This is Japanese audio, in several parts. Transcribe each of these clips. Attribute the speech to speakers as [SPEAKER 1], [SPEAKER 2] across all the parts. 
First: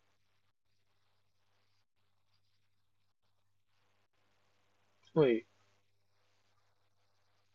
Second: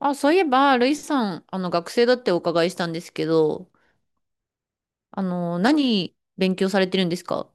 [SPEAKER 1] あ、そういえば、ルイさん、学生だってお伺いしたんですけど、
[SPEAKER 2] はい。
[SPEAKER 1] 何勉強されてるんですか？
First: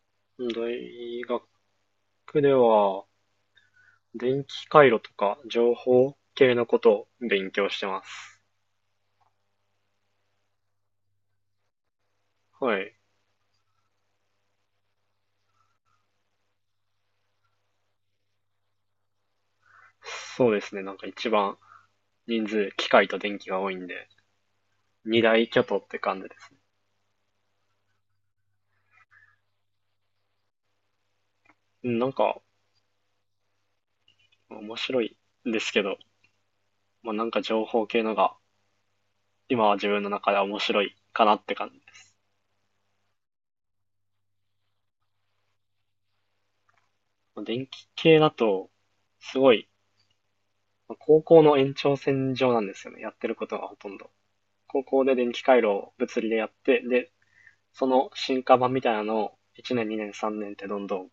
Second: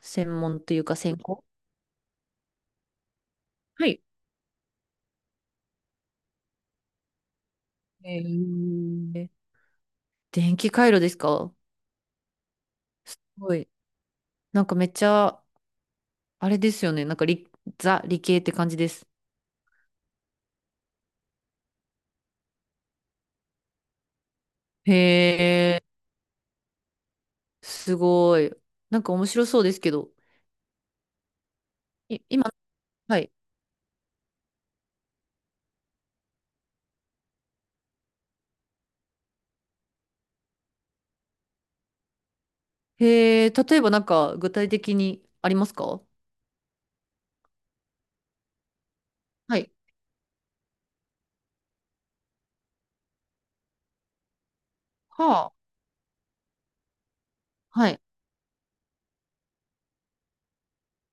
[SPEAKER 1] 専
[SPEAKER 2] 大
[SPEAKER 1] 門というか専攻？
[SPEAKER 2] 学では、
[SPEAKER 1] はい。
[SPEAKER 2] 電気回路とか情報系のことを勉強してま
[SPEAKER 1] え
[SPEAKER 2] す。
[SPEAKER 1] ー、電気回路ですか？
[SPEAKER 2] はい。
[SPEAKER 1] すごい。なんかめっちゃ、あれですよね。なんかザ、理系って感じです。
[SPEAKER 2] そうですね。なんか一番人数、機械と電気が多いんで、
[SPEAKER 1] へ
[SPEAKER 2] 二大巨頭
[SPEAKER 1] え、
[SPEAKER 2] って感じですね。
[SPEAKER 1] すごい。なんか面白そうですけど。
[SPEAKER 2] うん。なんか、
[SPEAKER 1] 今、はい。
[SPEAKER 2] 面白いんですけど、まあ、なんか情報系のが、今は自分の中では面白いかなって感じです。
[SPEAKER 1] へえ、例えばなんか具体的にありますか？
[SPEAKER 2] まあ、電気系だと、すご
[SPEAKER 1] は
[SPEAKER 2] い、
[SPEAKER 1] い。
[SPEAKER 2] まあ高校の延長線上なんですよね。やってることがほとんど。高校で電気
[SPEAKER 1] はあ。
[SPEAKER 2] 回路を物理でやって、で、そ
[SPEAKER 1] はい。
[SPEAKER 2] の進化版みたいなのを1年、2年、3年ってどんどん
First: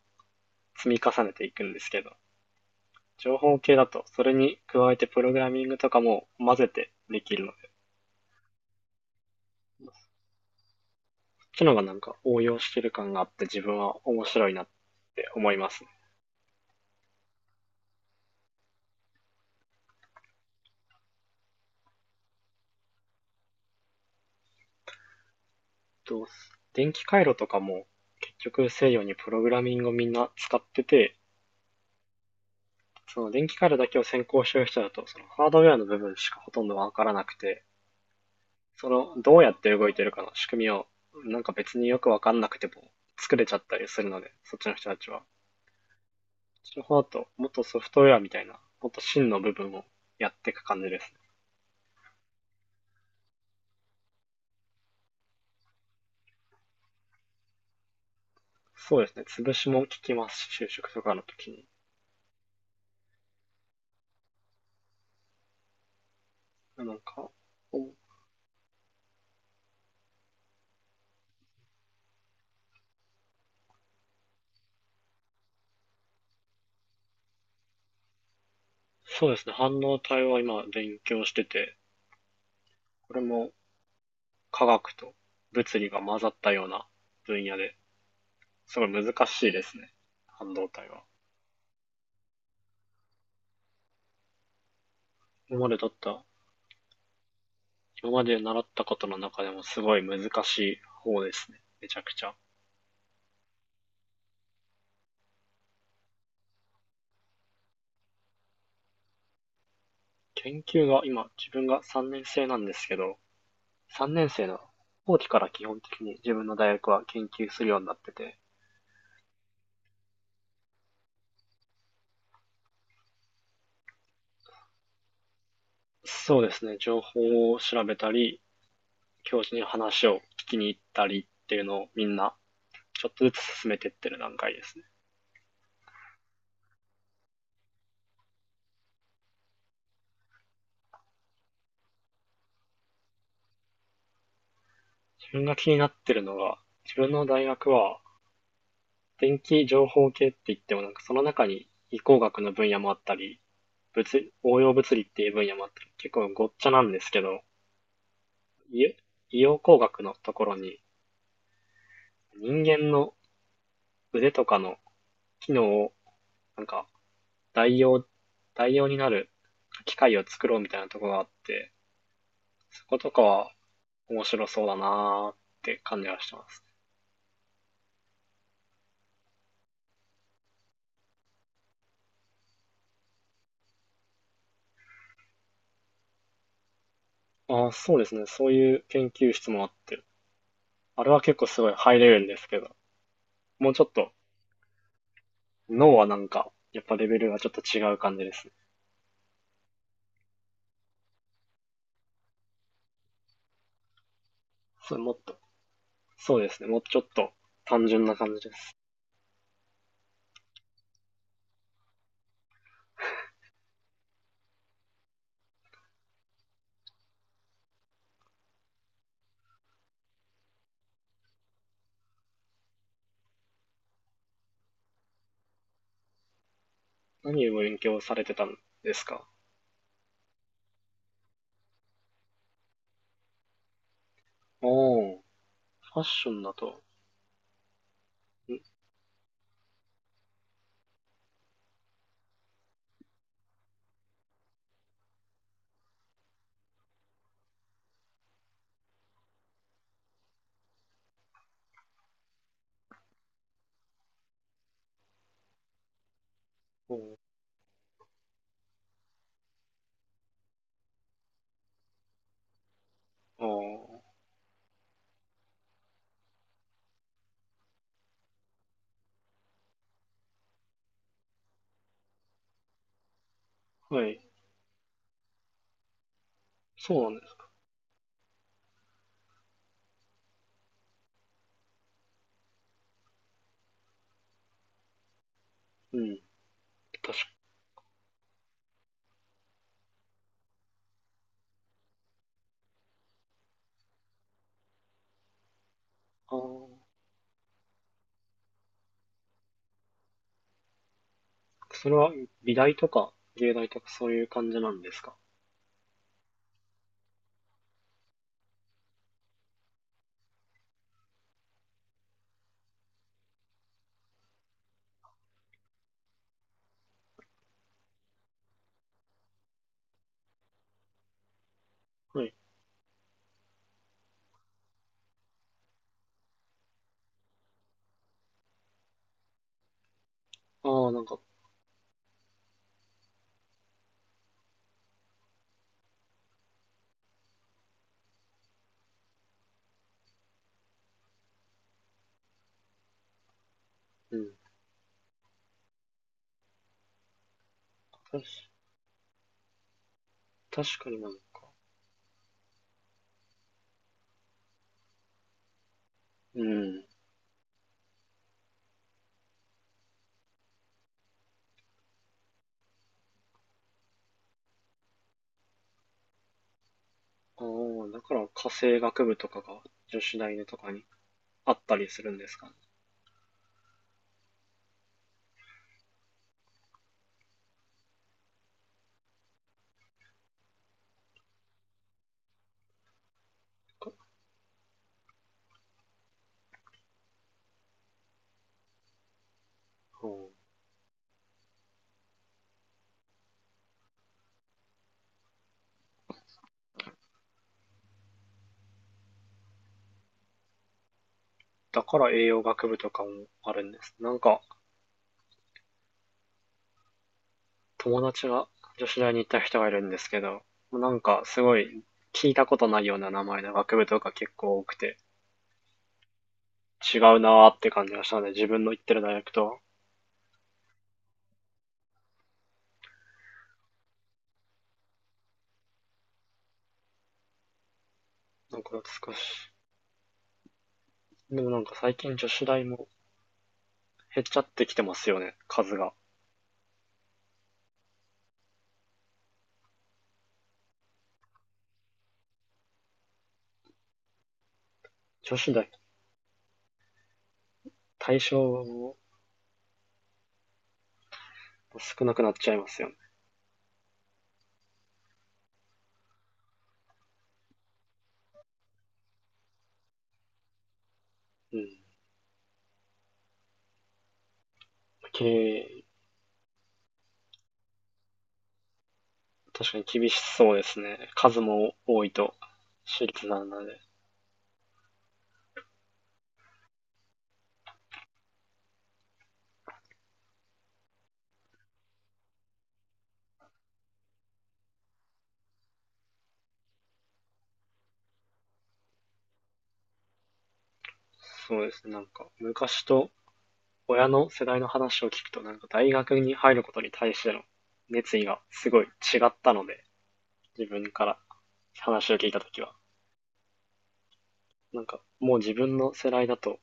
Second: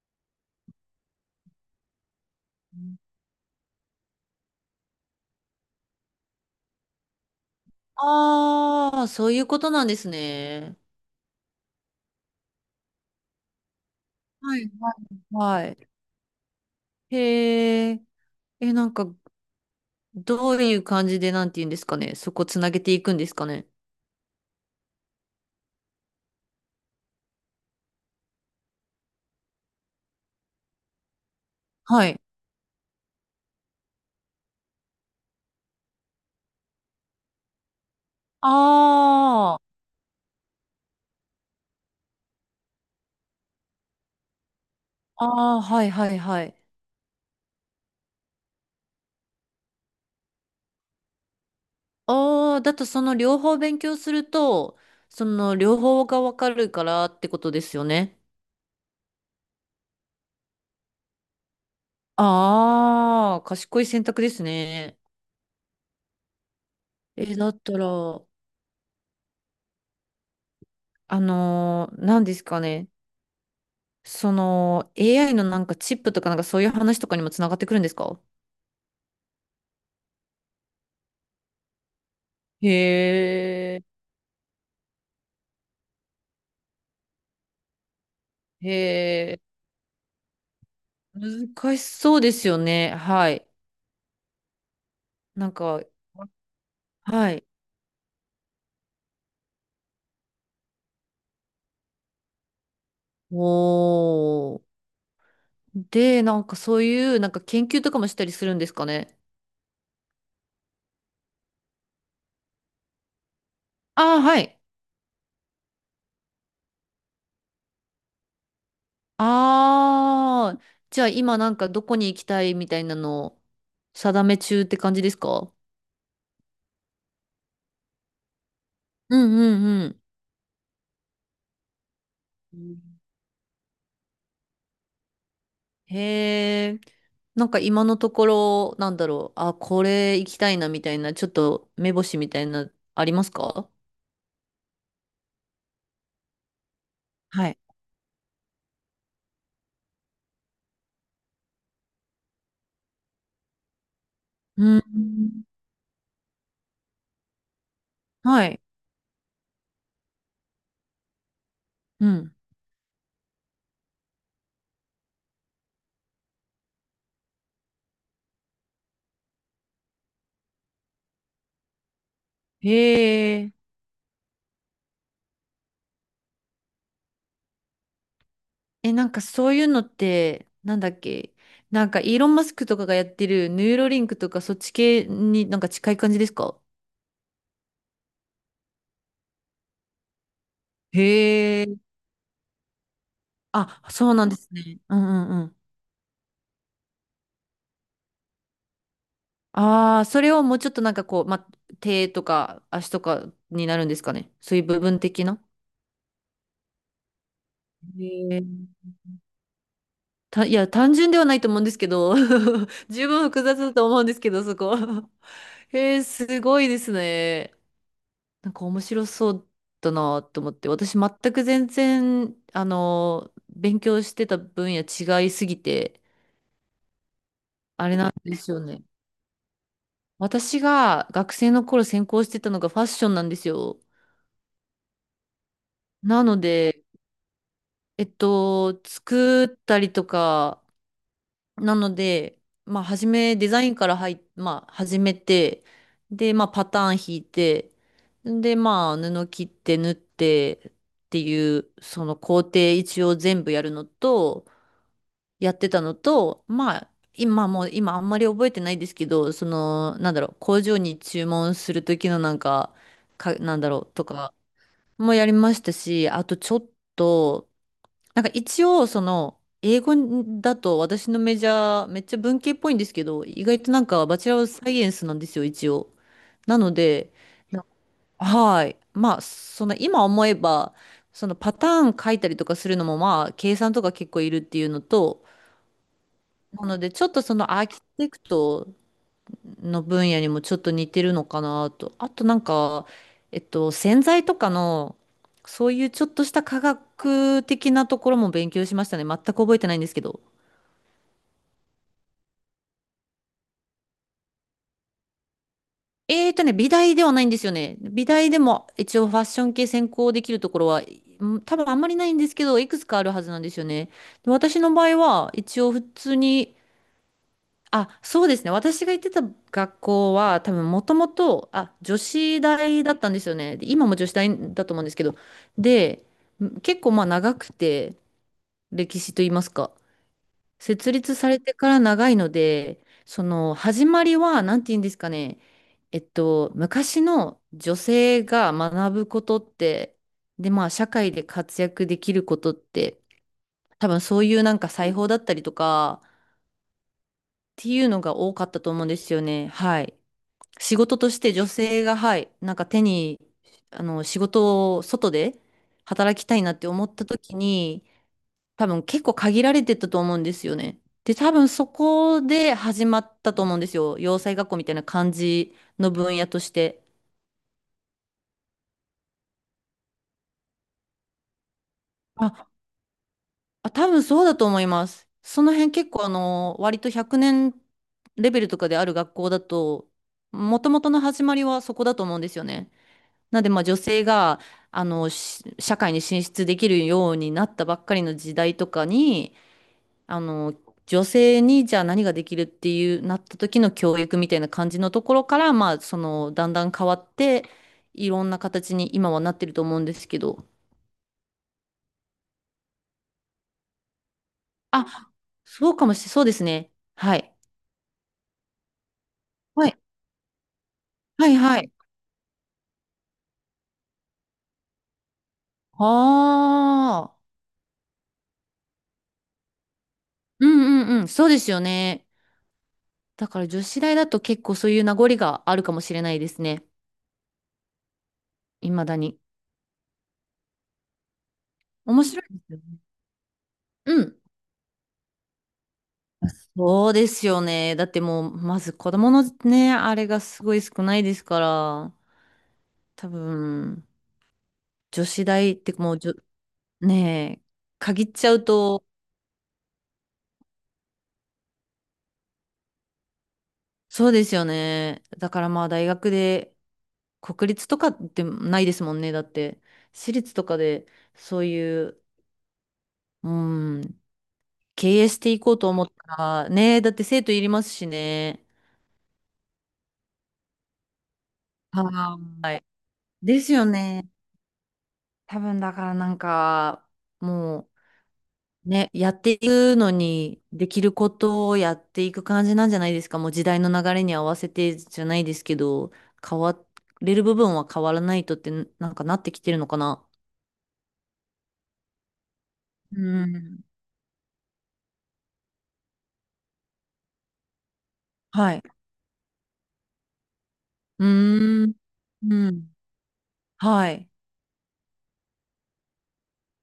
[SPEAKER 2] 積み重ねていくんですけど、情報系だとそれに加えてプログラミングとかも混ぜてできるので、
[SPEAKER 1] ああ、そういうことな
[SPEAKER 2] そ
[SPEAKER 1] んです
[SPEAKER 2] っ
[SPEAKER 1] ね。
[SPEAKER 2] ちのがなんか応用してる感があって自分は面白い
[SPEAKER 1] は
[SPEAKER 2] なっ
[SPEAKER 1] い、は
[SPEAKER 2] て
[SPEAKER 1] い
[SPEAKER 2] 思いま
[SPEAKER 1] は
[SPEAKER 2] す
[SPEAKER 1] い。
[SPEAKER 2] ね。
[SPEAKER 1] へえ、え、なんか、どういう感じで、なんて言うんですかね。そこつなげていくんですかね？
[SPEAKER 2] 電気回路とかも結局西洋にプログラミングをみんな使ってて、
[SPEAKER 1] はい。
[SPEAKER 2] その電気回路だけを先行してる人だと、そのハードウェアの部分しかほとんどわからなくて、その、どうや
[SPEAKER 1] あ
[SPEAKER 2] って動いてるかの仕組みを、なんか別によくわかんなくても作れちゃったりするので、そっちの人たちは。こ
[SPEAKER 1] あ、ああ、はいはいはい。
[SPEAKER 2] っちの方だと、もっとソフトウェアみたいな、もっと真の部分をやっていく感じですね。
[SPEAKER 1] ああ、だとその両方勉強すると、その両方がわかるからってことですよね。
[SPEAKER 2] そうですね。潰しも聞きますし、就職とかの時に。
[SPEAKER 1] ああ、賢い選択ですね。
[SPEAKER 2] なんか、
[SPEAKER 1] え、だったら、何ですかね。その AI のなんかチップとかなんかそういう話とかにもつながってくるんですか？
[SPEAKER 2] そうですね。半導体は今勉強してて、これ
[SPEAKER 1] へ
[SPEAKER 2] も
[SPEAKER 1] え、
[SPEAKER 2] 科学と物理が混ざったような分野ですごい難
[SPEAKER 1] へえ、
[SPEAKER 2] しいですね。半導体は。
[SPEAKER 1] 難しそうですよね。はい。なん
[SPEAKER 2] 今まで
[SPEAKER 1] か、
[SPEAKER 2] 取った
[SPEAKER 1] はい。
[SPEAKER 2] 今まで習ったことの中でもすごい難しい方ですね。めちゃくちゃ。
[SPEAKER 1] おー。で、なんかそういうなんか研究とかもしたりするんですかね？
[SPEAKER 2] 研究が今、自分が3年生なんですけど、3
[SPEAKER 1] ああ、
[SPEAKER 2] 年
[SPEAKER 1] は
[SPEAKER 2] 生
[SPEAKER 1] い。
[SPEAKER 2] の後期から基本的に自分の大学は研究するようになってて、
[SPEAKER 1] ああ、じゃあ今なんかどこに行きたいみたいなのを定め中って感じですか？
[SPEAKER 2] そうですね、情報を調べたり、
[SPEAKER 1] う
[SPEAKER 2] 教授に
[SPEAKER 1] んうん
[SPEAKER 2] 話を聞きに行ったりっていうのをみんな
[SPEAKER 1] うん。
[SPEAKER 2] ちょっとずつ進めていってる段階ですね。
[SPEAKER 1] へえ、なんか今のところ、なんだろう、あ、これ行きたいなみたいな、ちょっと目星みたいな、ありますか？
[SPEAKER 2] 自分が気になってるのが、自分の大
[SPEAKER 1] はい。
[SPEAKER 2] 学は電気情報系って言ってもなんかその中に理工学の分野もあったり、物応用
[SPEAKER 1] う
[SPEAKER 2] 物理っていう
[SPEAKER 1] ん。
[SPEAKER 2] 分野もあって、結構ごっちゃなんですけど、
[SPEAKER 1] はい。
[SPEAKER 2] 医医療工学のところに
[SPEAKER 1] うん。
[SPEAKER 2] 人間の腕とかの機能をなんか代用、代用になる機械を作ろうみたいなところがあって、そことか
[SPEAKER 1] へ
[SPEAKER 2] は
[SPEAKER 1] え。
[SPEAKER 2] 面白そうだなーって感じがしてます。
[SPEAKER 1] え、なんかそういうのって、なんだっけ、なんかイーロン・マスクとかがやってるヌーロリンクとかそっち系になんか近い感じですか？
[SPEAKER 2] ああ、そうですね。そういう研究室もあって、あれは結構す
[SPEAKER 1] へ
[SPEAKER 2] ごい
[SPEAKER 1] え。
[SPEAKER 2] ハイレベルですけど、もうち
[SPEAKER 1] あ、
[SPEAKER 2] ょっと
[SPEAKER 1] そうなんですね。うんうんうん。
[SPEAKER 2] 脳はなんか、やっぱレベルがちょっと違う感じですね。
[SPEAKER 1] ああ、それをもうちょっとなんかこう、ま、手とか足とかになるんですかね？そういう部
[SPEAKER 2] そ
[SPEAKER 1] 分
[SPEAKER 2] れもっ
[SPEAKER 1] 的
[SPEAKER 2] と
[SPEAKER 1] な。
[SPEAKER 2] そうですね。もうちょっと単純な感
[SPEAKER 1] え
[SPEAKER 2] じです。
[SPEAKER 1] ーた、いや、単純ではないと思うんですけど、十分複雑だと思うんですけど、そこ。へえ、すごいですね。なんか面白そうだなと思って、私全く全然、勉強してた分野違いすぎて、
[SPEAKER 2] 何を勉
[SPEAKER 1] あれ
[SPEAKER 2] 強
[SPEAKER 1] な
[SPEAKER 2] さ
[SPEAKER 1] ん
[SPEAKER 2] れて
[SPEAKER 1] で
[SPEAKER 2] た
[SPEAKER 1] す
[SPEAKER 2] ん
[SPEAKER 1] よね。
[SPEAKER 2] ですか？
[SPEAKER 1] 私が学生の頃専攻してたのがファッションなんですよ。
[SPEAKER 2] おお、ファッ
[SPEAKER 1] な
[SPEAKER 2] ショ
[SPEAKER 1] の
[SPEAKER 2] ンだと、
[SPEAKER 1] で、
[SPEAKER 2] ん、
[SPEAKER 1] 作ったりとか、なので、まあ、初め、デザインから入っ、まあ、始めて、で、まあ、パターン引いて、で、まあ、布切って縫ってっていう、その工程一応全部やるのと、やってたのと、まあ、
[SPEAKER 2] おー、
[SPEAKER 1] 今もう、今あんまり覚えてないですけど、その、なんだろう、工場に注文する時のなんか、か、なんだろう、と
[SPEAKER 2] あ
[SPEAKER 1] かもやりましたし、あとちょっと、なんか一応、その、英語だと私のメジャー、めっちゃ文系っぽいんですけど、意外となん
[SPEAKER 2] ー、
[SPEAKER 1] か
[SPEAKER 2] は
[SPEAKER 1] バ
[SPEAKER 2] い。
[SPEAKER 1] チェラーサイエンスなんですよ、一応。なの
[SPEAKER 2] そうな
[SPEAKER 1] で、
[SPEAKER 2] んです。
[SPEAKER 1] なはい。まあ、その今思えば、そのパターン書いたりとかするのもまあ、計算とか結構いるっていうのと、
[SPEAKER 2] うん。
[SPEAKER 1] なので、ちょっ
[SPEAKER 2] 確
[SPEAKER 1] と
[SPEAKER 2] か、
[SPEAKER 1] そのアーキテクトの分野にもちょっと似てるのかなと。あとなんか、洗剤とかの、そういうちょっとし
[SPEAKER 2] ああ、
[SPEAKER 1] た科学的なところも勉強しましたね。全く覚えてないんですけど。
[SPEAKER 2] それは美大とか芸大とかそういう感じなんですか？
[SPEAKER 1] 美大ではないんですよね。美大でも一応ファッション系専攻できるところは、うん、多分あんまりないんですけど、いくつかあるはずなんですよね。で私の場合は、一応普通に。あ、そうですね。私が行ってた学校は、多分もともと、あ、女
[SPEAKER 2] はい。
[SPEAKER 1] 子大だったんですよね。で今も女子大だと思うんですけど。で、結構まあ長くて、歴史と言いますか。
[SPEAKER 2] あ
[SPEAKER 1] 設
[SPEAKER 2] あ、なん
[SPEAKER 1] 立
[SPEAKER 2] か、
[SPEAKER 1] されてから長いので、その始まりは、なんて言うんですかね。昔の女性が学ぶことって、で、まあ社会で活躍できることって、多分
[SPEAKER 2] う
[SPEAKER 1] そう
[SPEAKER 2] ん。
[SPEAKER 1] いうなんか裁縫だったりとか、っていうのが
[SPEAKER 2] 確
[SPEAKER 1] 多かったと思うんですよね。はい。
[SPEAKER 2] 確
[SPEAKER 1] 仕
[SPEAKER 2] か
[SPEAKER 1] 事
[SPEAKER 2] にな
[SPEAKER 1] と
[SPEAKER 2] ん
[SPEAKER 1] して女
[SPEAKER 2] か、
[SPEAKER 1] 性が、はい、なんか手に、仕事を外で働きたい
[SPEAKER 2] う
[SPEAKER 1] なって思
[SPEAKER 2] ん。
[SPEAKER 1] った時に、多分結構限られてたと思うんですよね。で、多分そこで始まったと思うんですよ。洋裁学校みたいな感じの分野として。
[SPEAKER 2] ああ、だから家政学部とかが女子大のとかにあったりするんですか
[SPEAKER 1] あ、
[SPEAKER 2] ね。
[SPEAKER 1] あ、多分そうだと思います。その辺結構割と100年レベルとかである学校だと、もともとの始まりはそこだと思うんですよね。なので、まあ、女
[SPEAKER 2] か、
[SPEAKER 1] 性が、社会に進出できるようになったばっかりの時代とかに、
[SPEAKER 2] うん、
[SPEAKER 1] あの、女性にじゃあ何ができるっていうなった時の教育みたいな感じのところから、まあ、その、だんだん変わって、いろんな形に今はなってると思うんですけど。
[SPEAKER 2] だから栄養学部とかもあるんです。なんか、
[SPEAKER 1] あ、そうかもしれ、そうですね。はい。
[SPEAKER 2] 友達が女子大に行った人が
[SPEAKER 1] は
[SPEAKER 2] い
[SPEAKER 1] い、
[SPEAKER 2] るんですけど、なんか
[SPEAKER 1] はい、
[SPEAKER 2] すご
[SPEAKER 1] はい。
[SPEAKER 2] い聞いたことないような名前の学部とか結構多くて、違う
[SPEAKER 1] ああ、
[SPEAKER 2] なーって感じがしたので、自分の行ってる大学とは、
[SPEAKER 1] うんうんうん、そうですよね。だから女子大だと結構そういう名残があるかもしれないですね。
[SPEAKER 2] なん
[SPEAKER 1] い
[SPEAKER 2] か
[SPEAKER 1] まだ
[SPEAKER 2] 少
[SPEAKER 1] に。
[SPEAKER 2] し。でもなんか最
[SPEAKER 1] 面
[SPEAKER 2] 近
[SPEAKER 1] 白い
[SPEAKER 2] 女
[SPEAKER 1] で
[SPEAKER 2] 子
[SPEAKER 1] すよ
[SPEAKER 2] 大
[SPEAKER 1] ね。
[SPEAKER 2] も
[SPEAKER 1] うん。
[SPEAKER 2] 減っちゃってきてますよね、数が。
[SPEAKER 1] そうですよね。だってもう、まず子供のね、あれがすごい少ないですから、多分、女子
[SPEAKER 2] 女子
[SPEAKER 1] 大っ
[SPEAKER 2] 大、
[SPEAKER 1] てもうねえ、限っ
[SPEAKER 2] 対
[SPEAKER 1] ちゃう
[SPEAKER 2] 象
[SPEAKER 1] と、
[SPEAKER 2] も少なくなっちゃいますよね。
[SPEAKER 1] そうですよね。だからまあ大学で、国立とかってないですもんね。だって、私立とかで、そう
[SPEAKER 2] うん。
[SPEAKER 1] いう、うん、経営し
[SPEAKER 2] 経
[SPEAKER 1] ていこうと思
[SPEAKER 2] 営、
[SPEAKER 1] ったら、ねえ、だって生徒いりますしね。
[SPEAKER 2] 確かに厳しそうですね。数も多い
[SPEAKER 1] は
[SPEAKER 2] と、
[SPEAKER 1] ーい。
[SPEAKER 2] 私立
[SPEAKER 1] で
[SPEAKER 2] な
[SPEAKER 1] す
[SPEAKER 2] の
[SPEAKER 1] よ
[SPEAKER 2] で。
[SPEAKER 1] ね。多分だからなんか、もうね、やっていくのに、できることをやっていく感じなんじゃないですか？もう時代の流れに合わせてじゃないですけど、変われる部分は変わらないとって、なんかなってきてるのかな。
[SPEAKER 2] そうですね、なんか昔
[SPEAKER 1] う
[SPEAKER 2] と
[SPEAKER 1] ん。
[SPEAKER 2] 親の世代の話を聞くと、なんか大学に入ることに対しての熱意が
[SPEAKER 1] はい。
[SPEAKER 2] すごい違ったので、自分か
[SPEAKER 1] う
[SPEAKER 2] ら
[SPEAKER 1] ーん。
[SPEAKER 2] 話を聞い
[SPEAKER 1] う
[SPEAKER 2] たとき
[SPEAKER 1] ん。
[SPEAKER 2] は。
[SPEAKER 1] はい。
[SPEAKER 2] なんか、もう自分の世代だと、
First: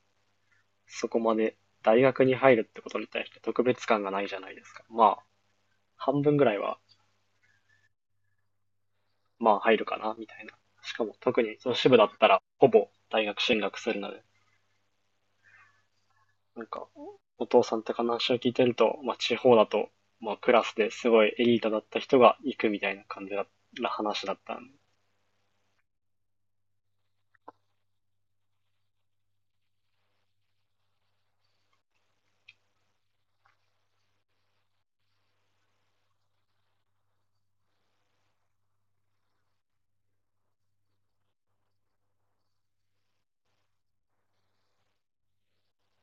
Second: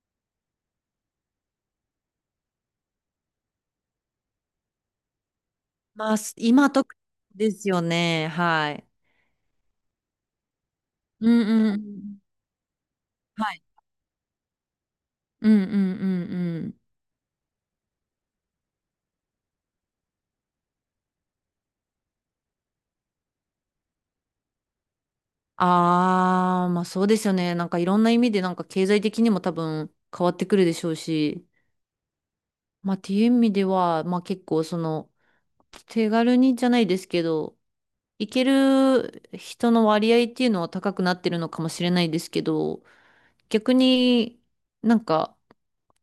[SPEAKER 2] そこまで大学に入るってことに対して特別感がないじゃないですか。まあ、
[SPEAKER 1] まあ、
[SPEAKER 2] 半分ぐらい
[SPEAKER 1] 今
[SPEAKER 2] は、
[SPEAKER 1] と、ですよね。はい。
[SPEAKER 2] まあ入るかな、みたいな。しかも
[SPEAKER 1] うん
[SPEAKER 2] 特
[SPEAKER 1] う
[SPEAKER 2] に
[SPEAKER 1] んう
[SPEAKER 2] 女子部だっ
[SPEAKER 1] ん。
[SPEAKER 2] たら、ほぼ大学
[SPEAKER 1] は
[SPEAKER 2] 進
[SPEAKER 1] い。
[SPEAKER 2] 学するので、
[SPEAKER 1] うんうんうん
[SPEAKER 2] なん
[SPEAKER 1] うん。
[SPEAKER 2] か、お父さんとか話を聞いてると、まあ地方だと、まあクラスですごいエリートだった人が行くみたいな感じだな話だったんで、
[SPEAKER 1] ああ、まあそうですよね。なんかいろんな意味でなんか経済的にも多分変わってくるでしょうし、まあっていう意味では、まあ結構その手軽にじゃないですけど、行ける人の割合っていうのは高くなってるのかもしれないですけど、逆に、なんか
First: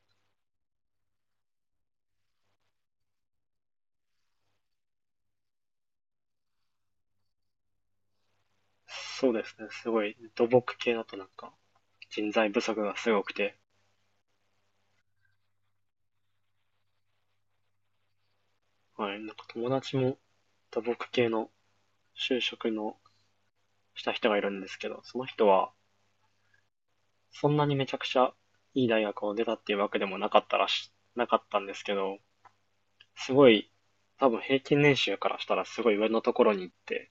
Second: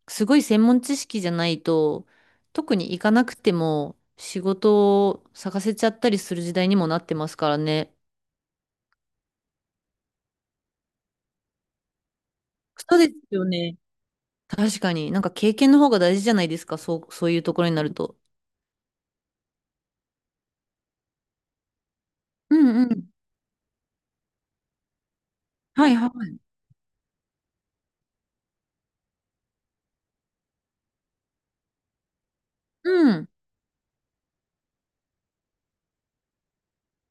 [SPEAKER 1] すごい専門知識じゃないと、特に行かなくても仕事を探せちゃったりする時代にもなってますからね。
[SPEAKER 2] そうですね。すごい、土木系だとなんか人材不足が
[SPEAKER 1] そう
[SPEAKER 2] す
[SPEAKER 1] で
[SPEAKER 2] ごく
[SPEAKER 1] すよ
[SPEAKER 2] て、
[SPEAKER 1] ね。確かに。なんか経験の方が大事じゃないですか？そう、そういうところになると。
[SPEAKER 2] はい。なんか友達も土木系の就
[SPEAKER 1] う
[SPEAKER 2] 職
[SPEAKER 1] んう
[SPEAKER 2] の
[SPEAKER 1] ん。
[SPEAKER 2] した人がいるんですけど、その人は
[SPEAKER 1] はいはい。
[SPEAKER 2] そんなにめちゃくちゃいい大学を出たっていうわけでもなかったなかったんですけど、
[SPEAKER 1] うん。
[SPEAKER 2] すごい、多分平均年収からしたらすごい上のところに行って、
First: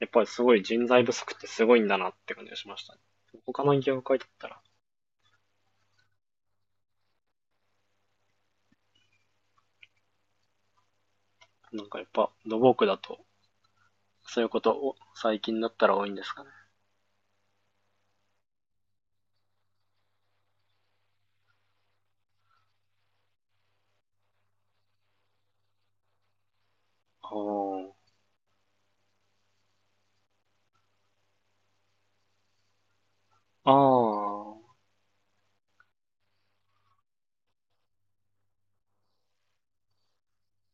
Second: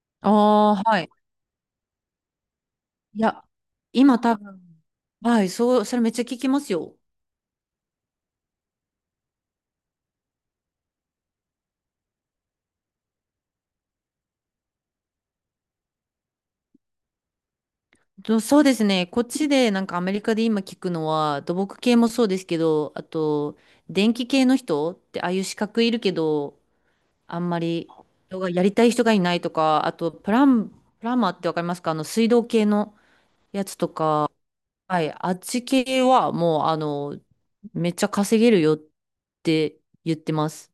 [SPEAKER 2] やっぱりすごい
[SPEAKER 1] あ
[SPEAKER 2] 人
[SPEAKER 1] あ、は
[SPEAKER 2] 材
[SPEAKER 1] い。
[SPEAKER 2] 不足ってすごいんだなって感じがしましたね。
[SPEAKER 1] いや、
[SPEAKER 2] 他の業界
[SPEAKER 1] 今
[SPEAKER 2] だっ
[SPEAKER 1] 多
[SPEAKER 2] たら、
[SPEAKER 1] 分、はい、そう、それめっちゃ聞きますよ。
[SPEAKER 2] なんかやっぱ土木だと、そういうことを最近だったら多いんですかね。
[SPEAKER 1] そうですね。こっちで、なんかアメリカで今聞くのは、土木系もそうですけど、あと、電気系の人って、ああいう資格いるけど、
[SPEAKER 2] あ
[SPEAKER 1] あんまり、
[SPEAKER 2] あ。
[SPEAKER 1] 人がやりたい人がいないとか、あと、プランマーってわかりますか？水道系のや
[SPEAKER 2] あ
[SPEAKER 1] つと。
[SPEAKER 2] あ、
[SPEAKER 1] はい、あっち系はもう、めっちゃ稼げるよって言ってます。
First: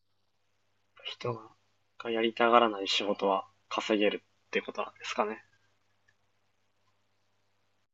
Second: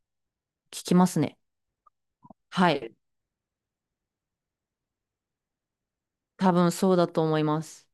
[SPEAKER 1] 聞きますね。
[SPEAKER 2] 人がやりたがら
[SPEAKER 1] は
[SPEAKER 2] ない
[SPEAKER 1] い、
[SPEAKER 2] 仕事は稼げるってことなんですかね。
[SPEAKER 1] 多分そうだと思います。